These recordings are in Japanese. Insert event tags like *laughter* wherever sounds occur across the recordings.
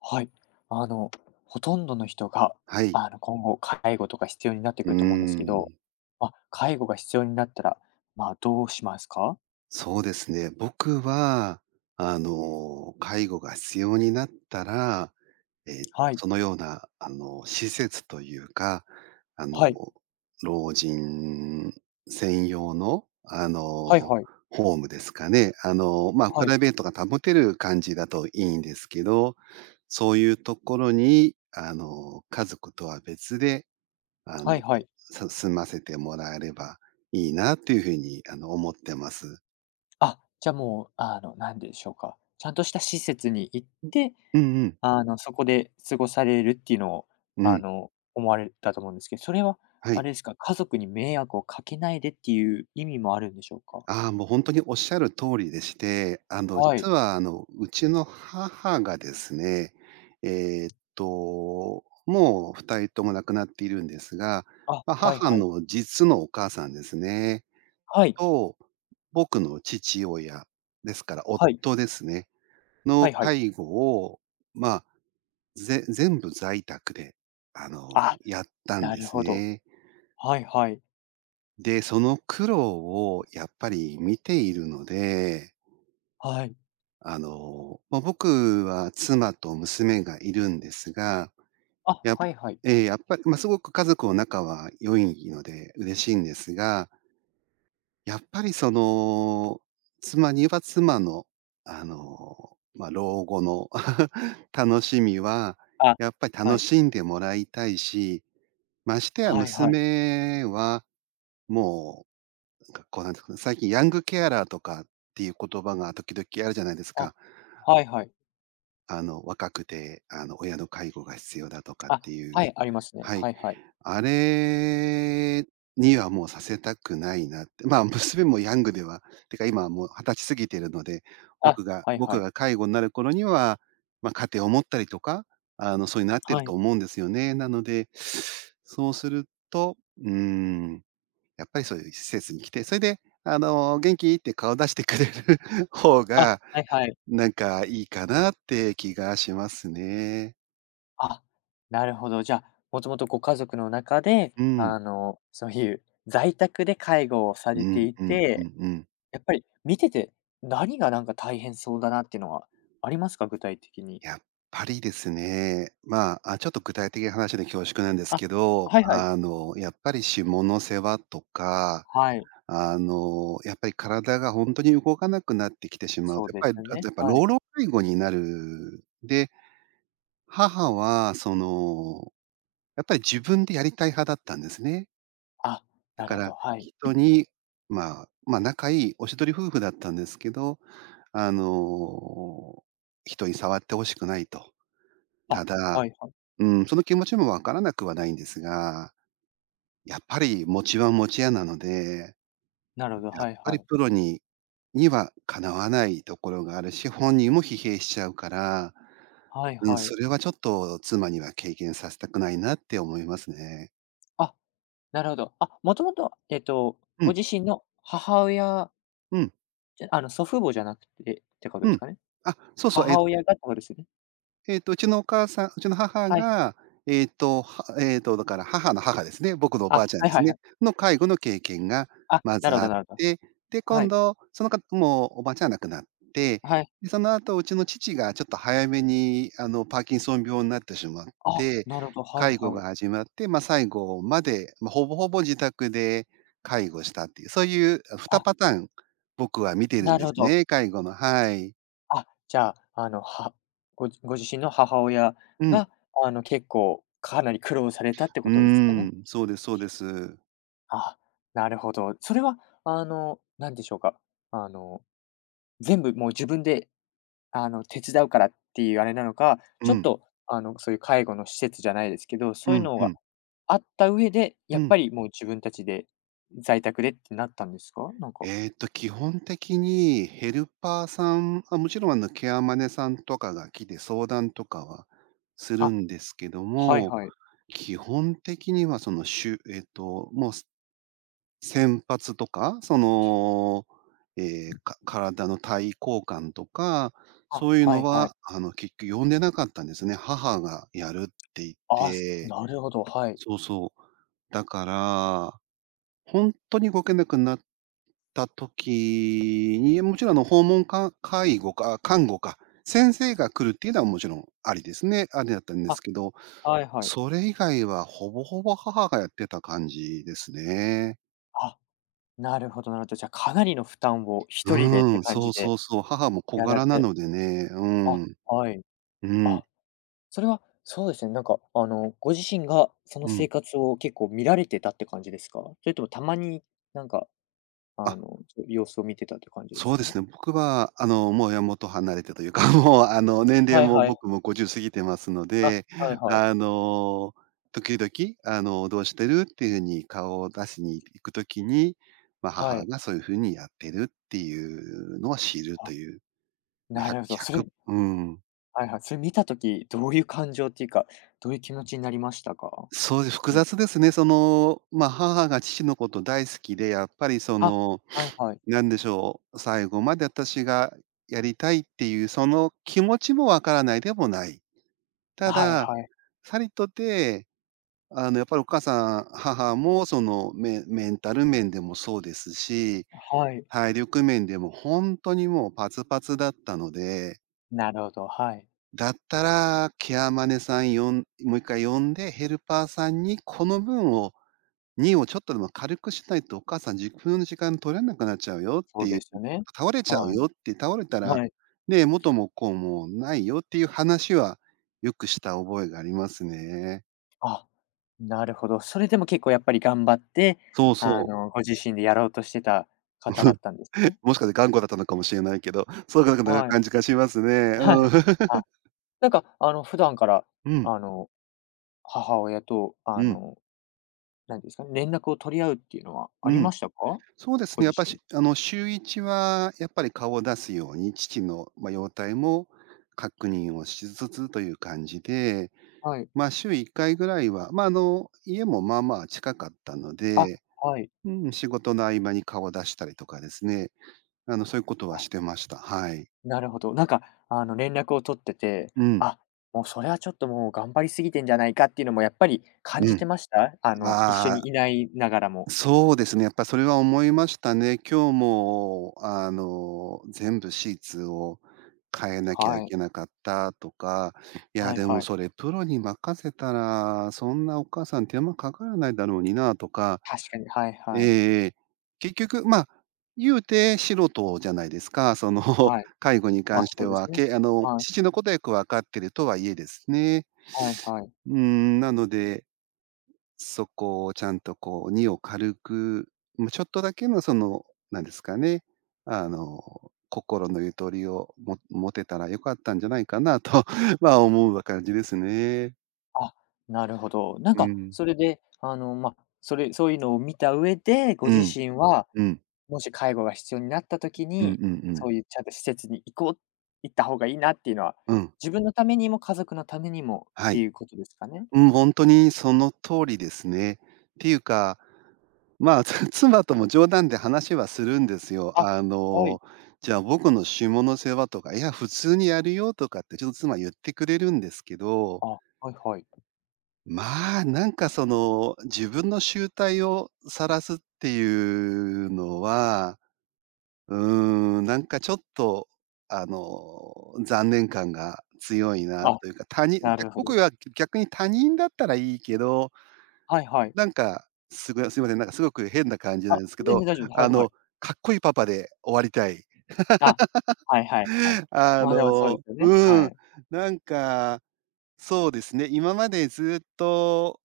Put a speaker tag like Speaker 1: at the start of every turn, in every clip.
Speaker 1: はい。あの、ほとんどの人が、
Speaker 2: はい。
Speaker 1: 今後、介護とか必要になって
Speaker 2: うー
Speaker 1: くると思うんですけど、
Speaker 2: ん。
Speaker 1: まあ、介護が必要になったら、まあ、どうしますか？
Speaker 2: そうですね。僕は、介護が必要になったら、
Speaker 1: はい。
Speaker 2: そのような、施設というか、あの、
Speaker 1: はい。
Speaker 2: 老人専用の、
Speaker 1: はいはい。
Speaker 2: ホームですかね。まあ、プ
Speaker 1: は
Speaker 2: ラ
Speaker 1: い。
Speaker 2: イベートが保てる感じだといいんですけど、そういうところに、家族とは別であ
Speaker 1: は
Speaker 2: の、
Speaker 1: いはい。
Speaker 2: 済ませてもらえればいいなっていうふうに、思ってます。
Speaker 1: あ、じゃあもう、なんでしょうか、ちゃんとした施設に行って、
Speaker 2: うんうん。
Speaker 1: そこで過ごされるっていうのを、
Speaker 2: う
Speaker 1: あ
Speaker 2: ん。
Speaker 1: の、思われたと思うんですけど、それは、
Speaker 2: は
Speaker 1: あ
Speaker 2: い。
Speaker 1: れですか、家族に迷惑をかけないでっていう意味もあるんでしょうか？
Speaker 2: ああ、もうほんとにおっしゃる通りでして、
Speaker 1: はい。
Speaker 2: 実は、うちの母がですね、もう2人とも亡くなっているんですが、
Speaker 1: あ、
Speaker 2: ま、
Speaker 1: はい
Speaker 2: 母
Speaker 1: はい。
Speaker 2: の実のお母さんですね、
Speaker 1: はい。
Speaker 2: と、僕の父親、ですから
Speaker 1: はい。
Speaker 2: 夫ですね、
Speaker 1: は
Speaker 2: の
Speaker 1: いはい。
Speaker 2: 介護を、ま全部在宅で、
Speaker 1: あ、
Speaker 2: やったん
Speaker 1: な
Speaker 2: で
Speaker 1: る
Speaker 2: す
Speaker 1: ほど。
Speaker 2: ね。
Speaker 1: はいはい。
Speaker 2: で、その苦労をやっぱり見ているので、
Speaker 1: はい。
Speaker 2: まあ、僕は妻と娘がいるんですが、
Speaker 1: あ、
Speaker 2: や
Speaker 1: はいはい。
Speaker 2: えーやっぱり、まあ、すごく家族の仲は良いので嬉しいんですが、やっぱりその、妻には妻の、まあ、老後の *laughs* 楽しみは、
Speaker 1: あ、
Speaker 2: やっぱり
Speaker 1: は
Speaker 2: 楽
Speaker 1: い。
Speaker 2: しんでもらいたいしましてや
Speaker 1: はいはい。
Speaker 2: 娘は、もう、なんかこうなんですかね、最近ヤングケアラーとかっていう言葉が時々あるじゃないです
Speaker 1: あ、
Speaker 2: か。
Speaker 1: はいはい。
Speaker 2: 若くて、親の介護が必要だとかっ
Speaker 1: あ、
Speaker 2: ていう。
Speaker 1: はい、ありますね。
Speaker 2: はい。
Speaker 1: はいはい。
Speaker 2: あれにはもうさせたくないなって。まあ、娘もヤングではてか今はもう二十歳過ぎてるので、
Speaker 1: あ、
Speaker 2: 僕が
Speaker 1: はいは
Speaker 2: 僕
Speaker 1: い。
Speaker 2: が介護になる頃には、まあ、家庭を持ったりとか、そういうなってる
Speaker 1: は
Speaker 2: と
Speaker 1: い。
Speaker 2: 思うんですよね。なので、そうすると、うーん、やっぱりそういう施設に来て、それで、元気って顔出してくれる *laughs* 方
Speaker 1: あ、
Speaker 2: が、
Speaker 1: はいはい。
Speaker 2: なんかいいかなって気がしますね。
Speaker 1: あ、なるほど。じゃあ、もともとご家族の中で、
Speaker 2: うん。
Speaker 1: そういう在宅で介護をさ
Speaker 2: う
Speaker 1: れて
Speaker 2: ん
Speaker 1: い
Speaker 2: うんうん
Speaker 1: て、
Speaker 2: うん。
Speaker 1: やっぱり見てて、何がなんか大変そうだなっていうのはありますか？具体的に。
Speaker 2: やっぱりですね、まあ、あ、ちょっと具体的な話で恐縮なんです
Speaker 1: あ、
Speaker 2: けど、
Speaker 1: はいはい。
Speaker 2: やっぱり下の世話とか、
Speaker 1: はい、
Speaker 2: やっぱり体が本当に動かなくなってきてしまう
Speaker 1: そう
Speaker 2: と、やっ
Speaker 1: で
Speaker 2: ぱ
Speaker 1: す
Speaker 2: り、
Speaker 1: よ
Speaker 2: あと
Speaker 1: ね。
Speaker 2: やっぱ
Speaker 1: は
Speaker 2: 老
Speaker 1: い。
Speaker 2: 老介護になる。で、母はそのやっぱり自分でやりたい派だったんですね。
Speaker 1: あ、
Speaker 2: だ
Speaker 1: な
Speaker 2: か
Speaker 1: るほ
Speaker 2: ら、
Speaker 1: ど、はい。
Speaker 2: 人に、まあ、まあ、仲いいおしどり夫婦だったんですけど、あの、人に触って欲しくないと。た
Speaker 1: あ、
Speaker 2: だ、
Speaker 1: はいはい。
Speaker 2: うん、その気持ちもわからなくはないんですが、やっぱり餅は餅屋なので、
Speaker 1: なるほど、
Speaker 2: やっ
Speaker 1: はい
Speaker 2: ぱ
Speaker 1: は
Speaker 2: り
Speaker 1: い。
Speaker 2: プロにはかなわないところがあるし、本人も疲弊しちゃうから、
Speaker 1: はい
Speaker 2: うん、
Speaker 1: はい。
Speaker 2: それはちょっと妻には経験させたくないなって思いますね。
Speaker 1: あ、なるほど。あ、もともと、
Speaker 2: う
Speaker 1: ご
Speaker 2: ん、
Speaker 1: 自身の母親
Speaker 2: うん。
Speaker 1: じゃあの、祖父母じゃなくてってこと
Speaker 2: う
Speaker 1: です
Speaker 2: ん。
Speaker 1: かね？
Speaker 2: あ、そうそう、
Speaker 1: 母親がってことですよね？
Speaker 2: うちのお母さんうちの母
Speaker 1: はい。
Speaker 2: が、えっと、はえっと、だから母の母ですね、僕のおば
Speaker 1: あ、
Speaker 2: あちゃん
Speaker 1: はい
Speaker 2: です
Speaker 1: はいは
Speaker 2: ね、
Speaker 1: い。
Speaker 2: の介護の経験が
Speaker 1: あ、
Speaker 2: ま
Speaker 1: な
Speaker 2: ず
Speaker 1: るほ
Speaker 2: あ
Speaker 1: ど
Speaker 2: っ
Speaker 1: なるほど。
Speaker 2: て、で、
Speaker 1: は
Speaker 2: 今
Speaker 1: い。
Speaker 2: 度、その方もうおばあちゃんは亡くなって、
Speaker 1: はい。
Speaker 2: で、その後うちの父がちょっと早めに、パーキンソン病になってしまっ
Speaker 1: あ、
Speaker 2: て、
Speaker 1: なるほど、はい
Speaker 2: 介護
Speaker 1: は
Speaker 2: が
Speaker 1: い。
Speaker 2: 始まって、まあ、最後まで、まあ、ほぼほぼ自宅で介護したっていう、そういう、あ、2
Speaker 1: あ、
Speaker 2: パターン、僕は見てるん
Speaker 1: な
Speaker 2: で
Speaker 1: るほ
Speaker 2: す
Speaker 1: ど。
Speaker 2: ね、介護の。はい。
Speaker 1: あ、じゃあ、あの、はごご自身の母親
Speaker 2: うん。
Speaker 1: が、結構かなり苦労されたって
Speaker 2: う
Speaker 1: ことですかね？
Speaker 2: ーん、そうですそうです。
Speaker 1: あ、なるほど。それは、なんでしょうか。あの、全部もう自分で、手伝うからっていうあれなのか、
Speaker 2: う
Speaker 1: ちょっ
Speaker 2: ん、
Speaker 1: と、そういう介護の施設じゃないですけど、
Speaker 2: う
Speaker 1: そういう
Speaker 2: ん、
Speaker 1: の
Speaker 2: う
Speaker 1: が
Speaker 2: ん、
Speaker 1: あった上で、や
Speaker 2: う
Speaker 1: っ
Speaker 2: ん。
Speaker 1: ぱりもう自分たちで、在宅でってなったんですか？なんか。
Speaker 2: 基本的にヘルパーさん、あ、もちろん、ケアマネさんとかが来て相談とかはする
Speaker 1: あ、
Speaker 2: んですけど
Speaker 1: はい
Speaker 2: も、
Speaker 1: はい。
Speaker 2: 基本的には、その、しゅえっと、もう、洗髪とか、その、えーか体の体位交換とか、
Speaker 1: あ、
Speaker 2: そういう
Speaker 1: は
Speaker 2: の
Speaker 1: いはい。
Speaker 2: は、結局呼んでなかったんですね。母がやるって言っ
Speaker 1: あ、す
Speaker 2: て、
Speaker 1: なるほど、はい。
Speaker 2: そうそう。だから本当に動けなくなった時に、もちろん訪問か介護か、看護か、先生が来るっていうのはもちろんありですね。ありだったんで
Speaker 1: あ、
Speaker 2: すけど、
Speaker 1: はいはい。
Speaker 2: それ以外はほぼほぼ母がやってた感じですね。
Speaker 1: あ、なるほどなるほど。じゃあ、かなりの負担を
Speaker 2: う
Speaker 1: 一人でっ
Speaker 2: ー
Speaker 1: て
Speaker 2: ん、
Speaker 1: 感
Speaker 2: そ
Speaker 1: じ
Speaker 2: うそ
Speaker 1: で
Speaker 2: うそう、母も小
Speaker 1: やら
Speaker 2: 柄
Speaker 1: れ
Speaker 2: な
Speaker 1: て
Speaker 2: のでね、う
Speaker 1: あ、
Speaker 2: ん、
Speaker 1: はい。
Speaker 2: うん、
Speaker 1: あそれは、そうですね、なんか、ご自身がその
Speaker 2: うん。
Speaker 1: 生活を結構見られてたって感じですか？それともたまに、なんか、あの、
Speaker 2: あ、
Speaker 1: ちょ様子を見てたって感じです
Speaker 2: そうで
Speaker 1: か？
Speaker 2: すね、僕はもう親元離れてというか、*laughs* もう年齢
Speaker 1: はい
Speaker 2: も
Speaker 1: はい。
Speaker 2: 僕も50過ぎてますの
Speaker 1: あ、
Speaker 2: で、
Speaker 1: はいはい。
Speaker 2: あの、時々「どうしてる？」っていうふうに顔を出しに行くときに、まあ、
Speaker 1: は
Speaker 2: 母
Speaker 1: い。
Speaker 2: がそういうふうにやってるっていうのは知る
Speaker 1: あ、
Speaker 2: という、まあ、
Speaker 1: なるほど。そ
Speaker 2: 100、
Speaker 1: れ
Speaker 2: 1。うん。
Speaker 1: はいはい、それ見た時、どういう感情っていうか、どういう気持ちになりましたか？
Speaker 2: そうです、複
Speaker 1: うん。
Speaker 2: 雑ですね。その、まあ、母が父のこと大好きで、やっぱりそ
Speaker 1: あ、
Speaker 2: の、
Speaker 1: はいはい。
Speaker 2: なんでしょう、最後まで私がやりたいっていうその気持ちもわからないでもない。た
Speaker 1: はい
Speaker 2: だ、
Speaker 1: はい。
Speaker 2: さりとて、やっぱりお母さん、母もそのメンタル面でもそうですし、
Speaker 1: はい。
Speaker 2: 体力面でもほんとにもうパツパツだったので、
Speaker 1: なるほど、はい。
Speaker 2: だったらケアマネさんもう一回呼んで、ヘルパーさんにこの分を2をちょっとでも軽くしないとお母さん自分の時間取れなくなっちゃうよっ
Speaker 1: そ
Speaker 2: て
Speaker 1: う
Speaker 2: いう、
Speaker 1: ですよね。
Speaker 2: 倒れちゃう
Speaker 1: はい。
Speaker 2: よって、倒れたら、
Speaker 1: はい。
Speaker 2: ね、元も子もないよっていう話はよくした覚えがありますね。
Speaker 1: あ、なるほど。それでも結構やっぱり頑張って、
Speaker 2: そうそう。
Speaker 1: ご自身でやろうとしてた方だ
Speaker 2: *laughs*
Speaker 1: ったんですね。
Speaker 2: もしかして頑固だったのかもしれないけど、そうかな
Speaker 1: はい。
Speaker 2: 感じがします
Speaker 1: *laughs*
Speaker 2: ね。
Speaker 1: はい。あ、なんか、普段から、
Speaker 2: うん。
Speaker 1: あの、母親と、
Speaker 2: *laughs* うん、うん、
Speaker 1: 何ですかね、連絡を取り合うっていうのはあ
Speaker 2: う
Speaker 1: り
Speaker 2: ん。
Speaker 1: ましたか？
Speaker 2: そうです
Speaker 1: ご
Speaker 2: ね、や
Speaker 1: 自
Speaker 2: っぱ
Speaker 1: 身。
Speaker 2: し週1はやっぱり顔を出すように、父の、まあ、容体も確認をしつつという感じで、
Speaker 1: はい。
Speaker 2: まあ、週1回ぐらいは、まあ、家もまあまあ近かったの
Speaker 1: あ、
Speaker 2: で、
Speaker 1: はい。
Speaker 2: うん、仕事の合間に顔を出したりとかですね、そういうことはしてました。はい。
Speaker 1: なるほど。なんか、連絡を取ってて、
Speaker 2: うん、
Speaker 1: あ、もうそれはちょっともう頑張りすぎてんじゃないかっていうのもやっぱり感
Speaker 2: う
Speaker 1: じて
Speaker 2: ん。
Speaker 1: ました？あの、一緒
Speaker 2: あ
Speaker 1: に
Speaker 2: あ。
Speaker 1: いないながらも。
Speaker 2: そうですね、やっぱそれは思いましたね。今日も、全部シーツを変えなきゃ
Speaker 1: は
Speaker 2: い
Speaker 1: い。
Speaker 2: けなかったとか、いや、
Speaker 1: はい
Speaker 2: でも
Speaker 1: はい。
Speaker 2: それプロに任せたら、そんなお母さん手間かからないだろうになとか、
Speaker 1: 確かに、はいはい。
Speaker 2: ええ結局、ま、あ言うて素人じゃないですか。その、*laughs*
Speaker 1: はい。
Speaker 2: 介護に
Speaker 1: ま、
Speaker 2: 関し
Speaker 1: そ
Speaker 2: て
Speaker 1: うです
Speaker 2: は、
Speaker 1: ね。
Speaker 2: けあの、
Speaker 1: はい。
Speaker 2: 父のことはよくわかってるとはいえですね。
Speaker 1: はいはい。
Speaker 2: うーん、なのでそこをちゃんとこう、荷を軽く、ま、ちょっとだけのその、なんですかね、心のゆとりをも持てたら良かったんじゃないかなと、*laughs* ま、思う感じですね。
Speaker 1: あ、なるほど。なん
Speaker 2: う
Speaker 1: か、
Speaker 2: ん。
Speaker 1: それで、まあ、それそういうのを見た上で、ご
Speaker 2: う
Speaker 1: 自
Speaker 2: ん。
Speaker 1: 身は、
Speaker 2: うん。
Speaker 1: もし介護が必要になった時
Speaker 2: うんうん
Speaker 1: に、
Speaker 2: うん。
Speaker 1: そういうちゃんと施設に行こう行った方がいいなっていうのは、
Speaker 2: うん。
Speaker 1: 自分のためにも家族のためにもっ
Speaker 2: は
Speaker 1: て
Speaker 2: い。
Speaker 1: いうことですかね？
Speaker 2: うん、本当にその通りですね。っていうか、まあ、*laughs* 妻とも冗談で話はするんですよ。
Speaker 1: あ、はい。
Speaker 2: じゃあ僕の下の世話とか、いや、普通にやるよとかってちょっと妻言ってくれるんですけど、
Speaker 1: あ、はいはい。
Speaker 2: まあ、なんかその、自分の醜態を晒すっていうのは、うーん、なんかちょっと、残念感が強いな
Speaker 1: あ、
Speaker 2: というか、他人
Speaker 1: な
Speaker 2: 逆
Speaker 1: るほ
Speaker 2: 僕
Speaker 1: ど。
Speaker 2: は逆に他人だったらいいけど
Speaker 1: はいはい。
Speaker 2: なんか、すごいすいません、なんかすごく変な感じな
Speaker 1: あ、
Speaker 2: んですけ
Speaker 1: 全
Speaker 2: ど、
Speaker 1: 然大丈夫です。は
Speaker 2: あ
Speaker 1: いは
Speaker 2: の、
Speaker 1: い。
Speaker 2: かっこいいパパで終わりたい。
Speaker 1: あ、はいはいはい。
Speaker 2: *laughs* あ
Speaker 1: ま、でもそうで
Speaker 2: の
Speaker 1: すよね。
Speaker 2: う
Speaker 1: は
Speaker 2: ん、
Speaker 1: い。
Speaker 2: なんか、そうですね、今までずっと、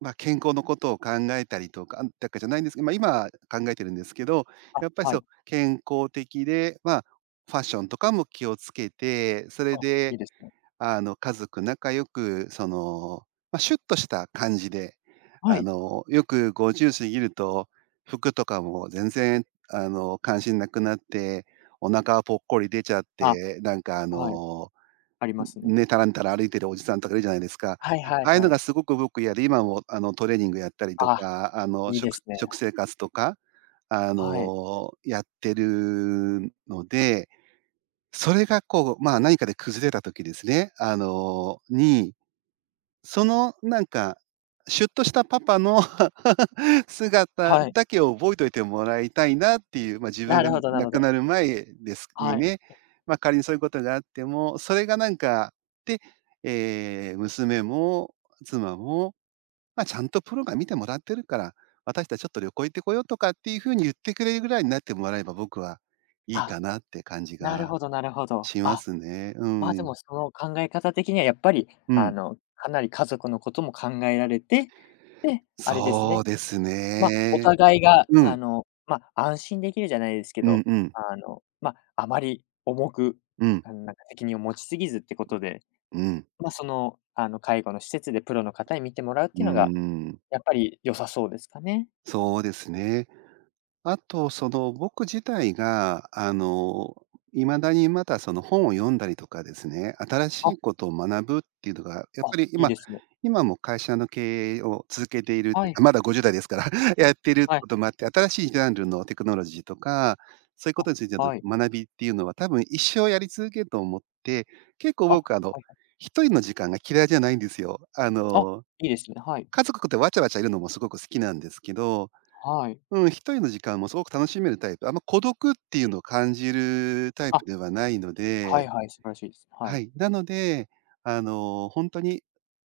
Speaker 2: まあ、健康のことを考えたりとかじゃないんですけど、まあ、今考えてるんですけど、
Speaker 1: あ、
Speaker 2: やっぱり
Speaker 1: は
Speaker 2: そう、
Speaker 1: い。
Speaker 2: 健康的で、まあ、ファッションとかも気をつけて、それ
Speaker 1: あ、い
Speaker 2: で
Speaker 1: いですね。
Speaker 2: 家族仲良く、その、まあ、シュッとした感じで、
Speaker 1: はい。
Speaker 2: よく50過ぎると、服とかも全然、関心なくなって、お腹ぽっこり出ちゃっ
Speaker 1: あ、
Speaker 2: て、なんか、
Speaker 1: はい、ありますね。
Speaker 2: ね、タランタラ歩いてるおじさんとかいるじゃないですか。
Speaker 1: はいはい
Speaker 2: ああいうの
Speaker 1: はい。
Speaker 2: がすごく僕嫌で、今も、トレーニングやったりと
Speaker 1: あ、
Speaker 2: か、
Speaker 1: いいで
Speaker 2: 食
Speaker 1: すね。
Speaker 2: 食生活とか、
Speaker 1: はい。
Speaker 2: やってるのでそれがこう、まあ、何かで崩れた時ですね、そのなんか、シュッとしたパパの *laughs* 姿
Speaker 1: はい。
Speaker 2: だけを覚えといてもらいたいなっていう、ま、自分
Speaker 1: な
Speaker 2: が
Speaker 1: るほどなる
Speaker 2: 亡
Speaker 1: ほ
Speaker 2: く
Speaker 1: ど。
Speaker 2: なる前です
Speaker 1: はい。
Speaker 2: ね、ま、仮にそういうことがあっても、それがなんか、で、娘も妻も、ま、ちゃんとプロが見てもらってるから、私たちちょっと旅行行ってこようとかっていう風に言ってくれるぐらいになってもらえば、僕はいい
Speaker 1: あ、
Speaker 2: かなって感じ
Speaker 1: なる
Speaker 2: が
Speaker 1: ほどなるほど。
Speaker 2: しま
Speaker 1: あ、
Speaker 2: すね。うん
Speaker 1: ま、
Speaker 2: う
Speaker 1: で
Speaker 2: ん。
Speaker 1: もその考え方的にはやっぱり、かなり家族のことも考えられて、で、あれです
Speaker 2: そう
Speaker 1: ね、
Speaker 2: です
Speaker 1: まあ、お
Speaker 2: ね。
Speaker 1: 互いが、
Speaker 2: うん。
Speaker 1: まあ、安心できるじゃないですけ
Speaker 2: うん
Speaker 1: ど、
Speaker 2: うん。
Speaker 1: まあ、あまり重く、
Speaker 2: うん。
Speaker 1: なんか責任を持ちすぎずってことで
Speaker 2: うん。
Speaker 1: まあ、その、介護の施設でプロの方に見てもらうっ
Speaker 2: うー
Speaker 1: ていうのが、
Speaker 2: ん。
Speaker 1: やっぱり良さそうですかね？
Speaker 2: そうですね。あと、その、僕自体が、いまだにまだその本を読んだりとかですね、新し
Speaker 1: あ、
Speaker 2: いことを学ぶっていうのが、やっぱ
Speaker 1: あ、
Speaker 2: り
Speaker 1: いい
Speaker 2: 今
Speaker 1: ですね。
Speaker 2: 今も会社の経営を続けているって
Speaker 1: はい、
Speaker 2: まだ50代ですから *laughs*、やってるっ
Speaker 1: は
Speaker 2: て
Speaker 1: い、
Speaker 2: こともあって、新しいジャンルのテクノロジーとか、そういうこ
Speaker 1: あ、
Speaker 2: とについて
Speaker 1: はい。
Speaker 2: の学びっていうのは、多分一生やり続けると思って、結構
Speaker 1: あ、は
Speaker 2: 僕
Speaker 1: いはい。
Speaker 2: 一人の時間が嫌いじゃないんですよ。
Speaker 1: あ、いいですね。はい、
Speaker 2: 家族とわちゃわちゃいるのもすごく好きなんですけど
Speaker 1: はい。
Speaker 2: うん、一人の時間もすごく楽しめるタイプ。あんま孤独っていうのを感じるタイ
Speaker 1: あ、
Speaker 2: プではないの
Speaker 1: は
Speaker 2: で、
Speaker 1: いはい、素晴らしいです。は
Speaker 2: は
Speaker 1: い。
Speaker 2: い。なので、本当に、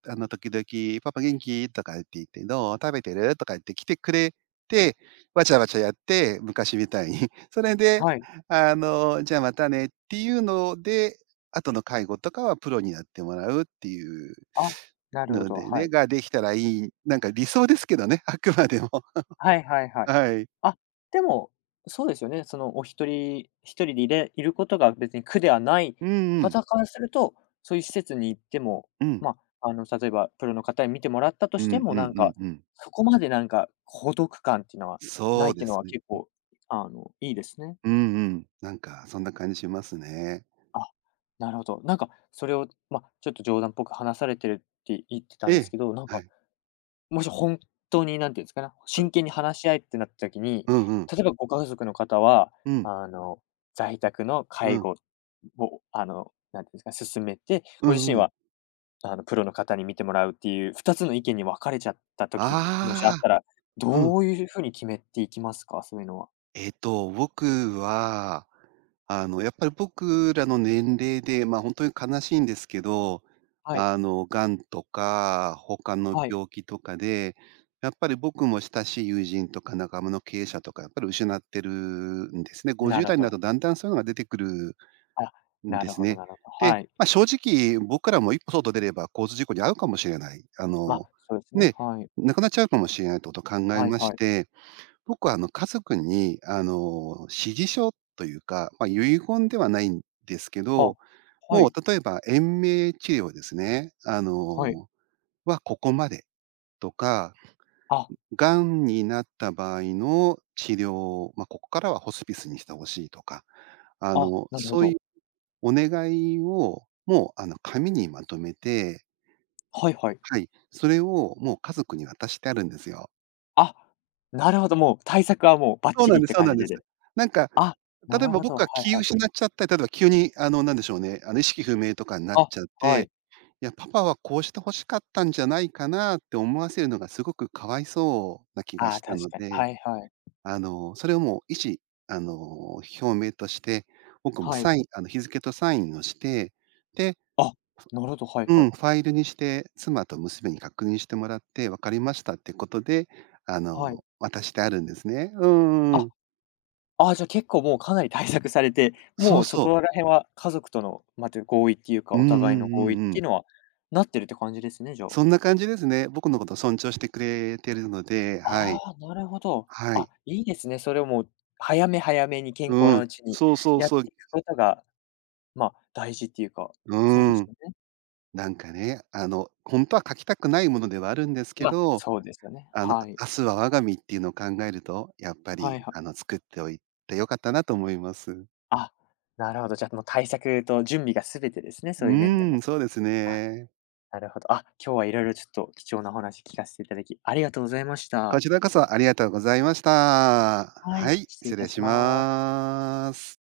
Speaker 2: 時々「パパ元気？」とか言って、「どう？食べてる？」とか言って来てくれて、わちゃわちゃやって、昔みたいに。*laughs* それで、
Speaker 1: はい。
Speaker 2: じゃあまたねっていうので、後の介護とかはプロになってもらうっていう
Speaker 1: あ、なるほ
Speaker 2: の
Speaker 1: ど、
Speaker 2: で
Speaker 1: は
Speaker 2: ね、
Speaker 1: い。
Speaker 2: ができたらいい、なんか理想ですけどね、あくまでも。
Speaker 1: はいは
Speaker 2: *laughs*
Speaker 1: いはい。
Speaker 2: はい。
Speaker 1: あ、でも、そうですよね。そのお一人一人でいれ *laughs* いることが別に苦ではない
Speaker 2: うんうん。
Speaker 1: 方からすると、そういう施設に行っても、
Speaker 2: うん。
Speaker 1: まあ、例えばプロの方に見てもらったと
Speaker 2: う
Speaker 1: して
Speaker 2: ん
Speaker 1: も、
Speaker 2: うん
Speaker 1: なん
Speaker 2: う
Speaker 1: か、
Speaker 2: んうん。
Speaker 1: そこまでなんか孤独感っていうのはな
Speaker 2: そう
Speaker 1: いって
Speaker 2: で
Speaker 1: いうの
Speaker 2: す
Speaker 1: は
Speaker 2: ね。
Speaker 1: 結構、いいですね。
Speaker 2: うんうん。なんかそんな感じしますね。
Speaker 1: あ、なるほど。なんかそれを、まあ、ちょっと冗談っぽく話されてるって言ってた
Speaker 2: え
Speaker 1: んです
Speaker 2: え、
Speaker 1: けど、なん
Speaker 2: は
Speaker 1: か
Speaker 2: い。
Speaker 1: もし本当ににんていうんですかね、真剣に話し合いってなった時に、
Speaker 2: うんうん。
Speaker 1: 例えばご家族の方は、
Speaker 2: うん。
Speaker 1: あの、在宅の
Speaker 2: う
Speaker 1: 介
Speaker 2: ん。
Speaker 1: 護を、何ていうんですか、進めて、
Speaker 2: う
Speaker 1: ご自
Speaker 2: ん
Speaker 1: 身
Speaker 2: うん。
Speaker 1: は、プロの方に見てもらうっていう2つの意見に分かれちゃった時、もしあっ
Speaker 2: あ
Speaker 1: たら、
Speaker 2: あ、うん。
Speaker 1: どういうふうに決めていきますか？そういうのは。
Speaker 2: 僕は、やっぱり僕らの年齢で、まあ、ほんとに悲しいんですけど、
Speaker 1: はい、
Speaker 2: 癌とか他の
Speaker 1: はい、
Speaker 2: 病気とかで、やっぱり僕も親しい友人とか仲間の経営者とかやっぱり失ってるんですね。
Speaker 1: な
Speaker 2: 50
Speaker 1: るほ
Speaker 2: 代にな
Speaker 1: ど。
Speaker 2: るとだんだんそういうのが出てくる
Speaker 1: あ、
Speaker 2: ん
Speaker 1: な
Speaker 2: で
Speaker 1: る
Speaker 2: す
Speaker 1: ほど
Speaker 2: ね。
Speaker 1: なるほど。
Speaker 2: で、
Speaker 1: はい。
Speaker 2: まあ、正直僕からも一歩外出れば交通事故に遭うかもしれない。
Speaker 1: ま、そうですね、
Speaker 2: ね、
Speaker 1: はい。
Speaker 2: 亡くなっちゃうかもしれないってことを考え
Speaker 1: はい
Speaker 2: まし
Speaker 1: はい。
Speaker 2: て、僕はあの家族に指示書というか、まあ、遺言ではないんですけど、
Speaker 1: あ、は
Speaker 2: もう
Speaker 1: い、
Speaker 2: 例えば延命治療ですね、
Speaker 1: はい。
Speaker 2: はここまでとか、
Speaker 1: あ、
Speaker 2: 癌になった場合の治療、まあ、ここからはホスピスにしてほしいとか、
Speaker 1: あ、なるほ
Speaker 2: そういう
Speaker 1: ど。
Speaker 2: お願いを、もう、紙にまとめて、
Speaker 1: はいはい。
Speaker 2: はい、それをもう家族に渡してあるんですよ。
Speaker 1: あ、なるほど、もう対策はもうバッ
Speaker 2: そう
Speaker 1: チ
Speaker 2: なん
Speaker 1: リっ
Speaker 2: です
Speaker 1: て
Speaker 2: そう
Speaker 1: 感
Speaker 2: なん
Speaker 1: じ
Speaker 2: で
Speaker 1: で
Speaker 2: す。
Speaker 1: で。
Speaker 2: なんか、
Speaker 1: あ、な
Speaker 2: 例え
Speaker 1: る
Speaker 2: ば
Speaker 1: ほど、
Speaker 2: 僕が
Speaker 1: はい
Speaker 2: 気
Speaker 1: はい。
Speaker 2: 失っちゃったり、例えば急に、なんでしょうね、意識不明とかになっ
Speaker 1: あ、
Speaker 2: ちゃっ
Speaker 1: は
Speaker 2: て、
Speaker 1: い。
Speaker 2: いや、パパはこうして欲しかったんじゃないかなって思わせるのがすごくかわいそうな気が
Speaker 1: ああ、
Speaker 2: した
Speaker 1: 確
Speaker 2: の
Speaker 1: かに。は
Speaker 2: で、
Speaker 1: いはい。
Speaker 2: それをもう意思、あの、表明として、僕も
Speaker 1: はい。
Speaker 2: サイン日付とサインをして、で
Speaker 1: あ、なるほど、はい
Speaker 2: う
Speaker 1: はい。
Speaker 2: ん、ファイルにして、妻と娘に確認してもらって、分かりましたってことで、
Speaker 1: はい。
Speaker 2: 渡してあるんですね。うんうんう
Speaker 1: あ、
Speaker 2: ん。
Speaker 1: あ、じゃ、結構もうかなり対策されて、
Speaker 2: そ
Speaker 1: も
Speaker 2: う
Speaker 1: うそ
Speaker 2: そ
Speaker 1: こら
Speaker 2: う。
Speaker 1: 辺は家族との、ま、て合意っていうか、
Speaker 2: う
Speaker 1: お
Speaker 2: んうんう
Speaker 1: 互いの合意っ
Speaker 2: んう
Speaker 1: てい
Speaker 2: ん。
Speaker 1: うのは、なってるって感じですね、じゃあ。
Speaker 2: そんな感じですね。僕のこと尊重してくれてるので、は
Speaker 1: あ
Speaker 2: い。
Speaker 1: あ、なるほど。
Speaker 2: はい。
Speaker 1: あ、いいですね。それをもう、早め早めに健
Speaker 2: う
Speaker 1: 康な
Speaker 2: ん。
Speaker 1: うちに
Speaker 2: そうそう
Speaker 1: やっ
Speaker 2: そう。
Speaker 1: ていくことが、ま、大事っていうか、
Speaker 2: う
Speaker 1: そうです
Speaker 2: ん。
Speaker 1: よね。
Speaker 2: なんかね、本当は書きたくないものではあるんですけ
Speaker 1: まあ、
Speaker 2: ど、
Speaker 1: そうですよね。はい。
Speaker 2: 明日は我が身っていうのを考えると、やっぱ
Speaker 1: は
Speaker 2: り、
Speaker 1: いはい。
Speaker 2: 作っておいてよかったなと思います。
Speaker 1: あ、なるほど。じゃあ、もう対策と準備が全てですね、
Speaker 2: う
Speaker 1: そういう面で
Speaker 2: ん、
Speaker 1: も。
Speaker 2: そうです
Speaker 1: あ、
Speaker 2: ね。
Speaker 1: なるほど。あ、今日はいろいろちょっと貴重なお話聞かせていただき、ありがとうございまし
Speaker 2: こ
Speaker 1: た。
Speaker 2: ちらこそありがとうございました。
Speaker 1: は
Speaker 2: は
Speaker 1: い。
Speaker 2: い、
Speaker 1: 失礼
Speaker 2: 失
Speaker 1: いた
Speaker 2: 礼
Speaker 1: し
Speaker 2: し
Speaker 1: ます。
Speaker 2: ます。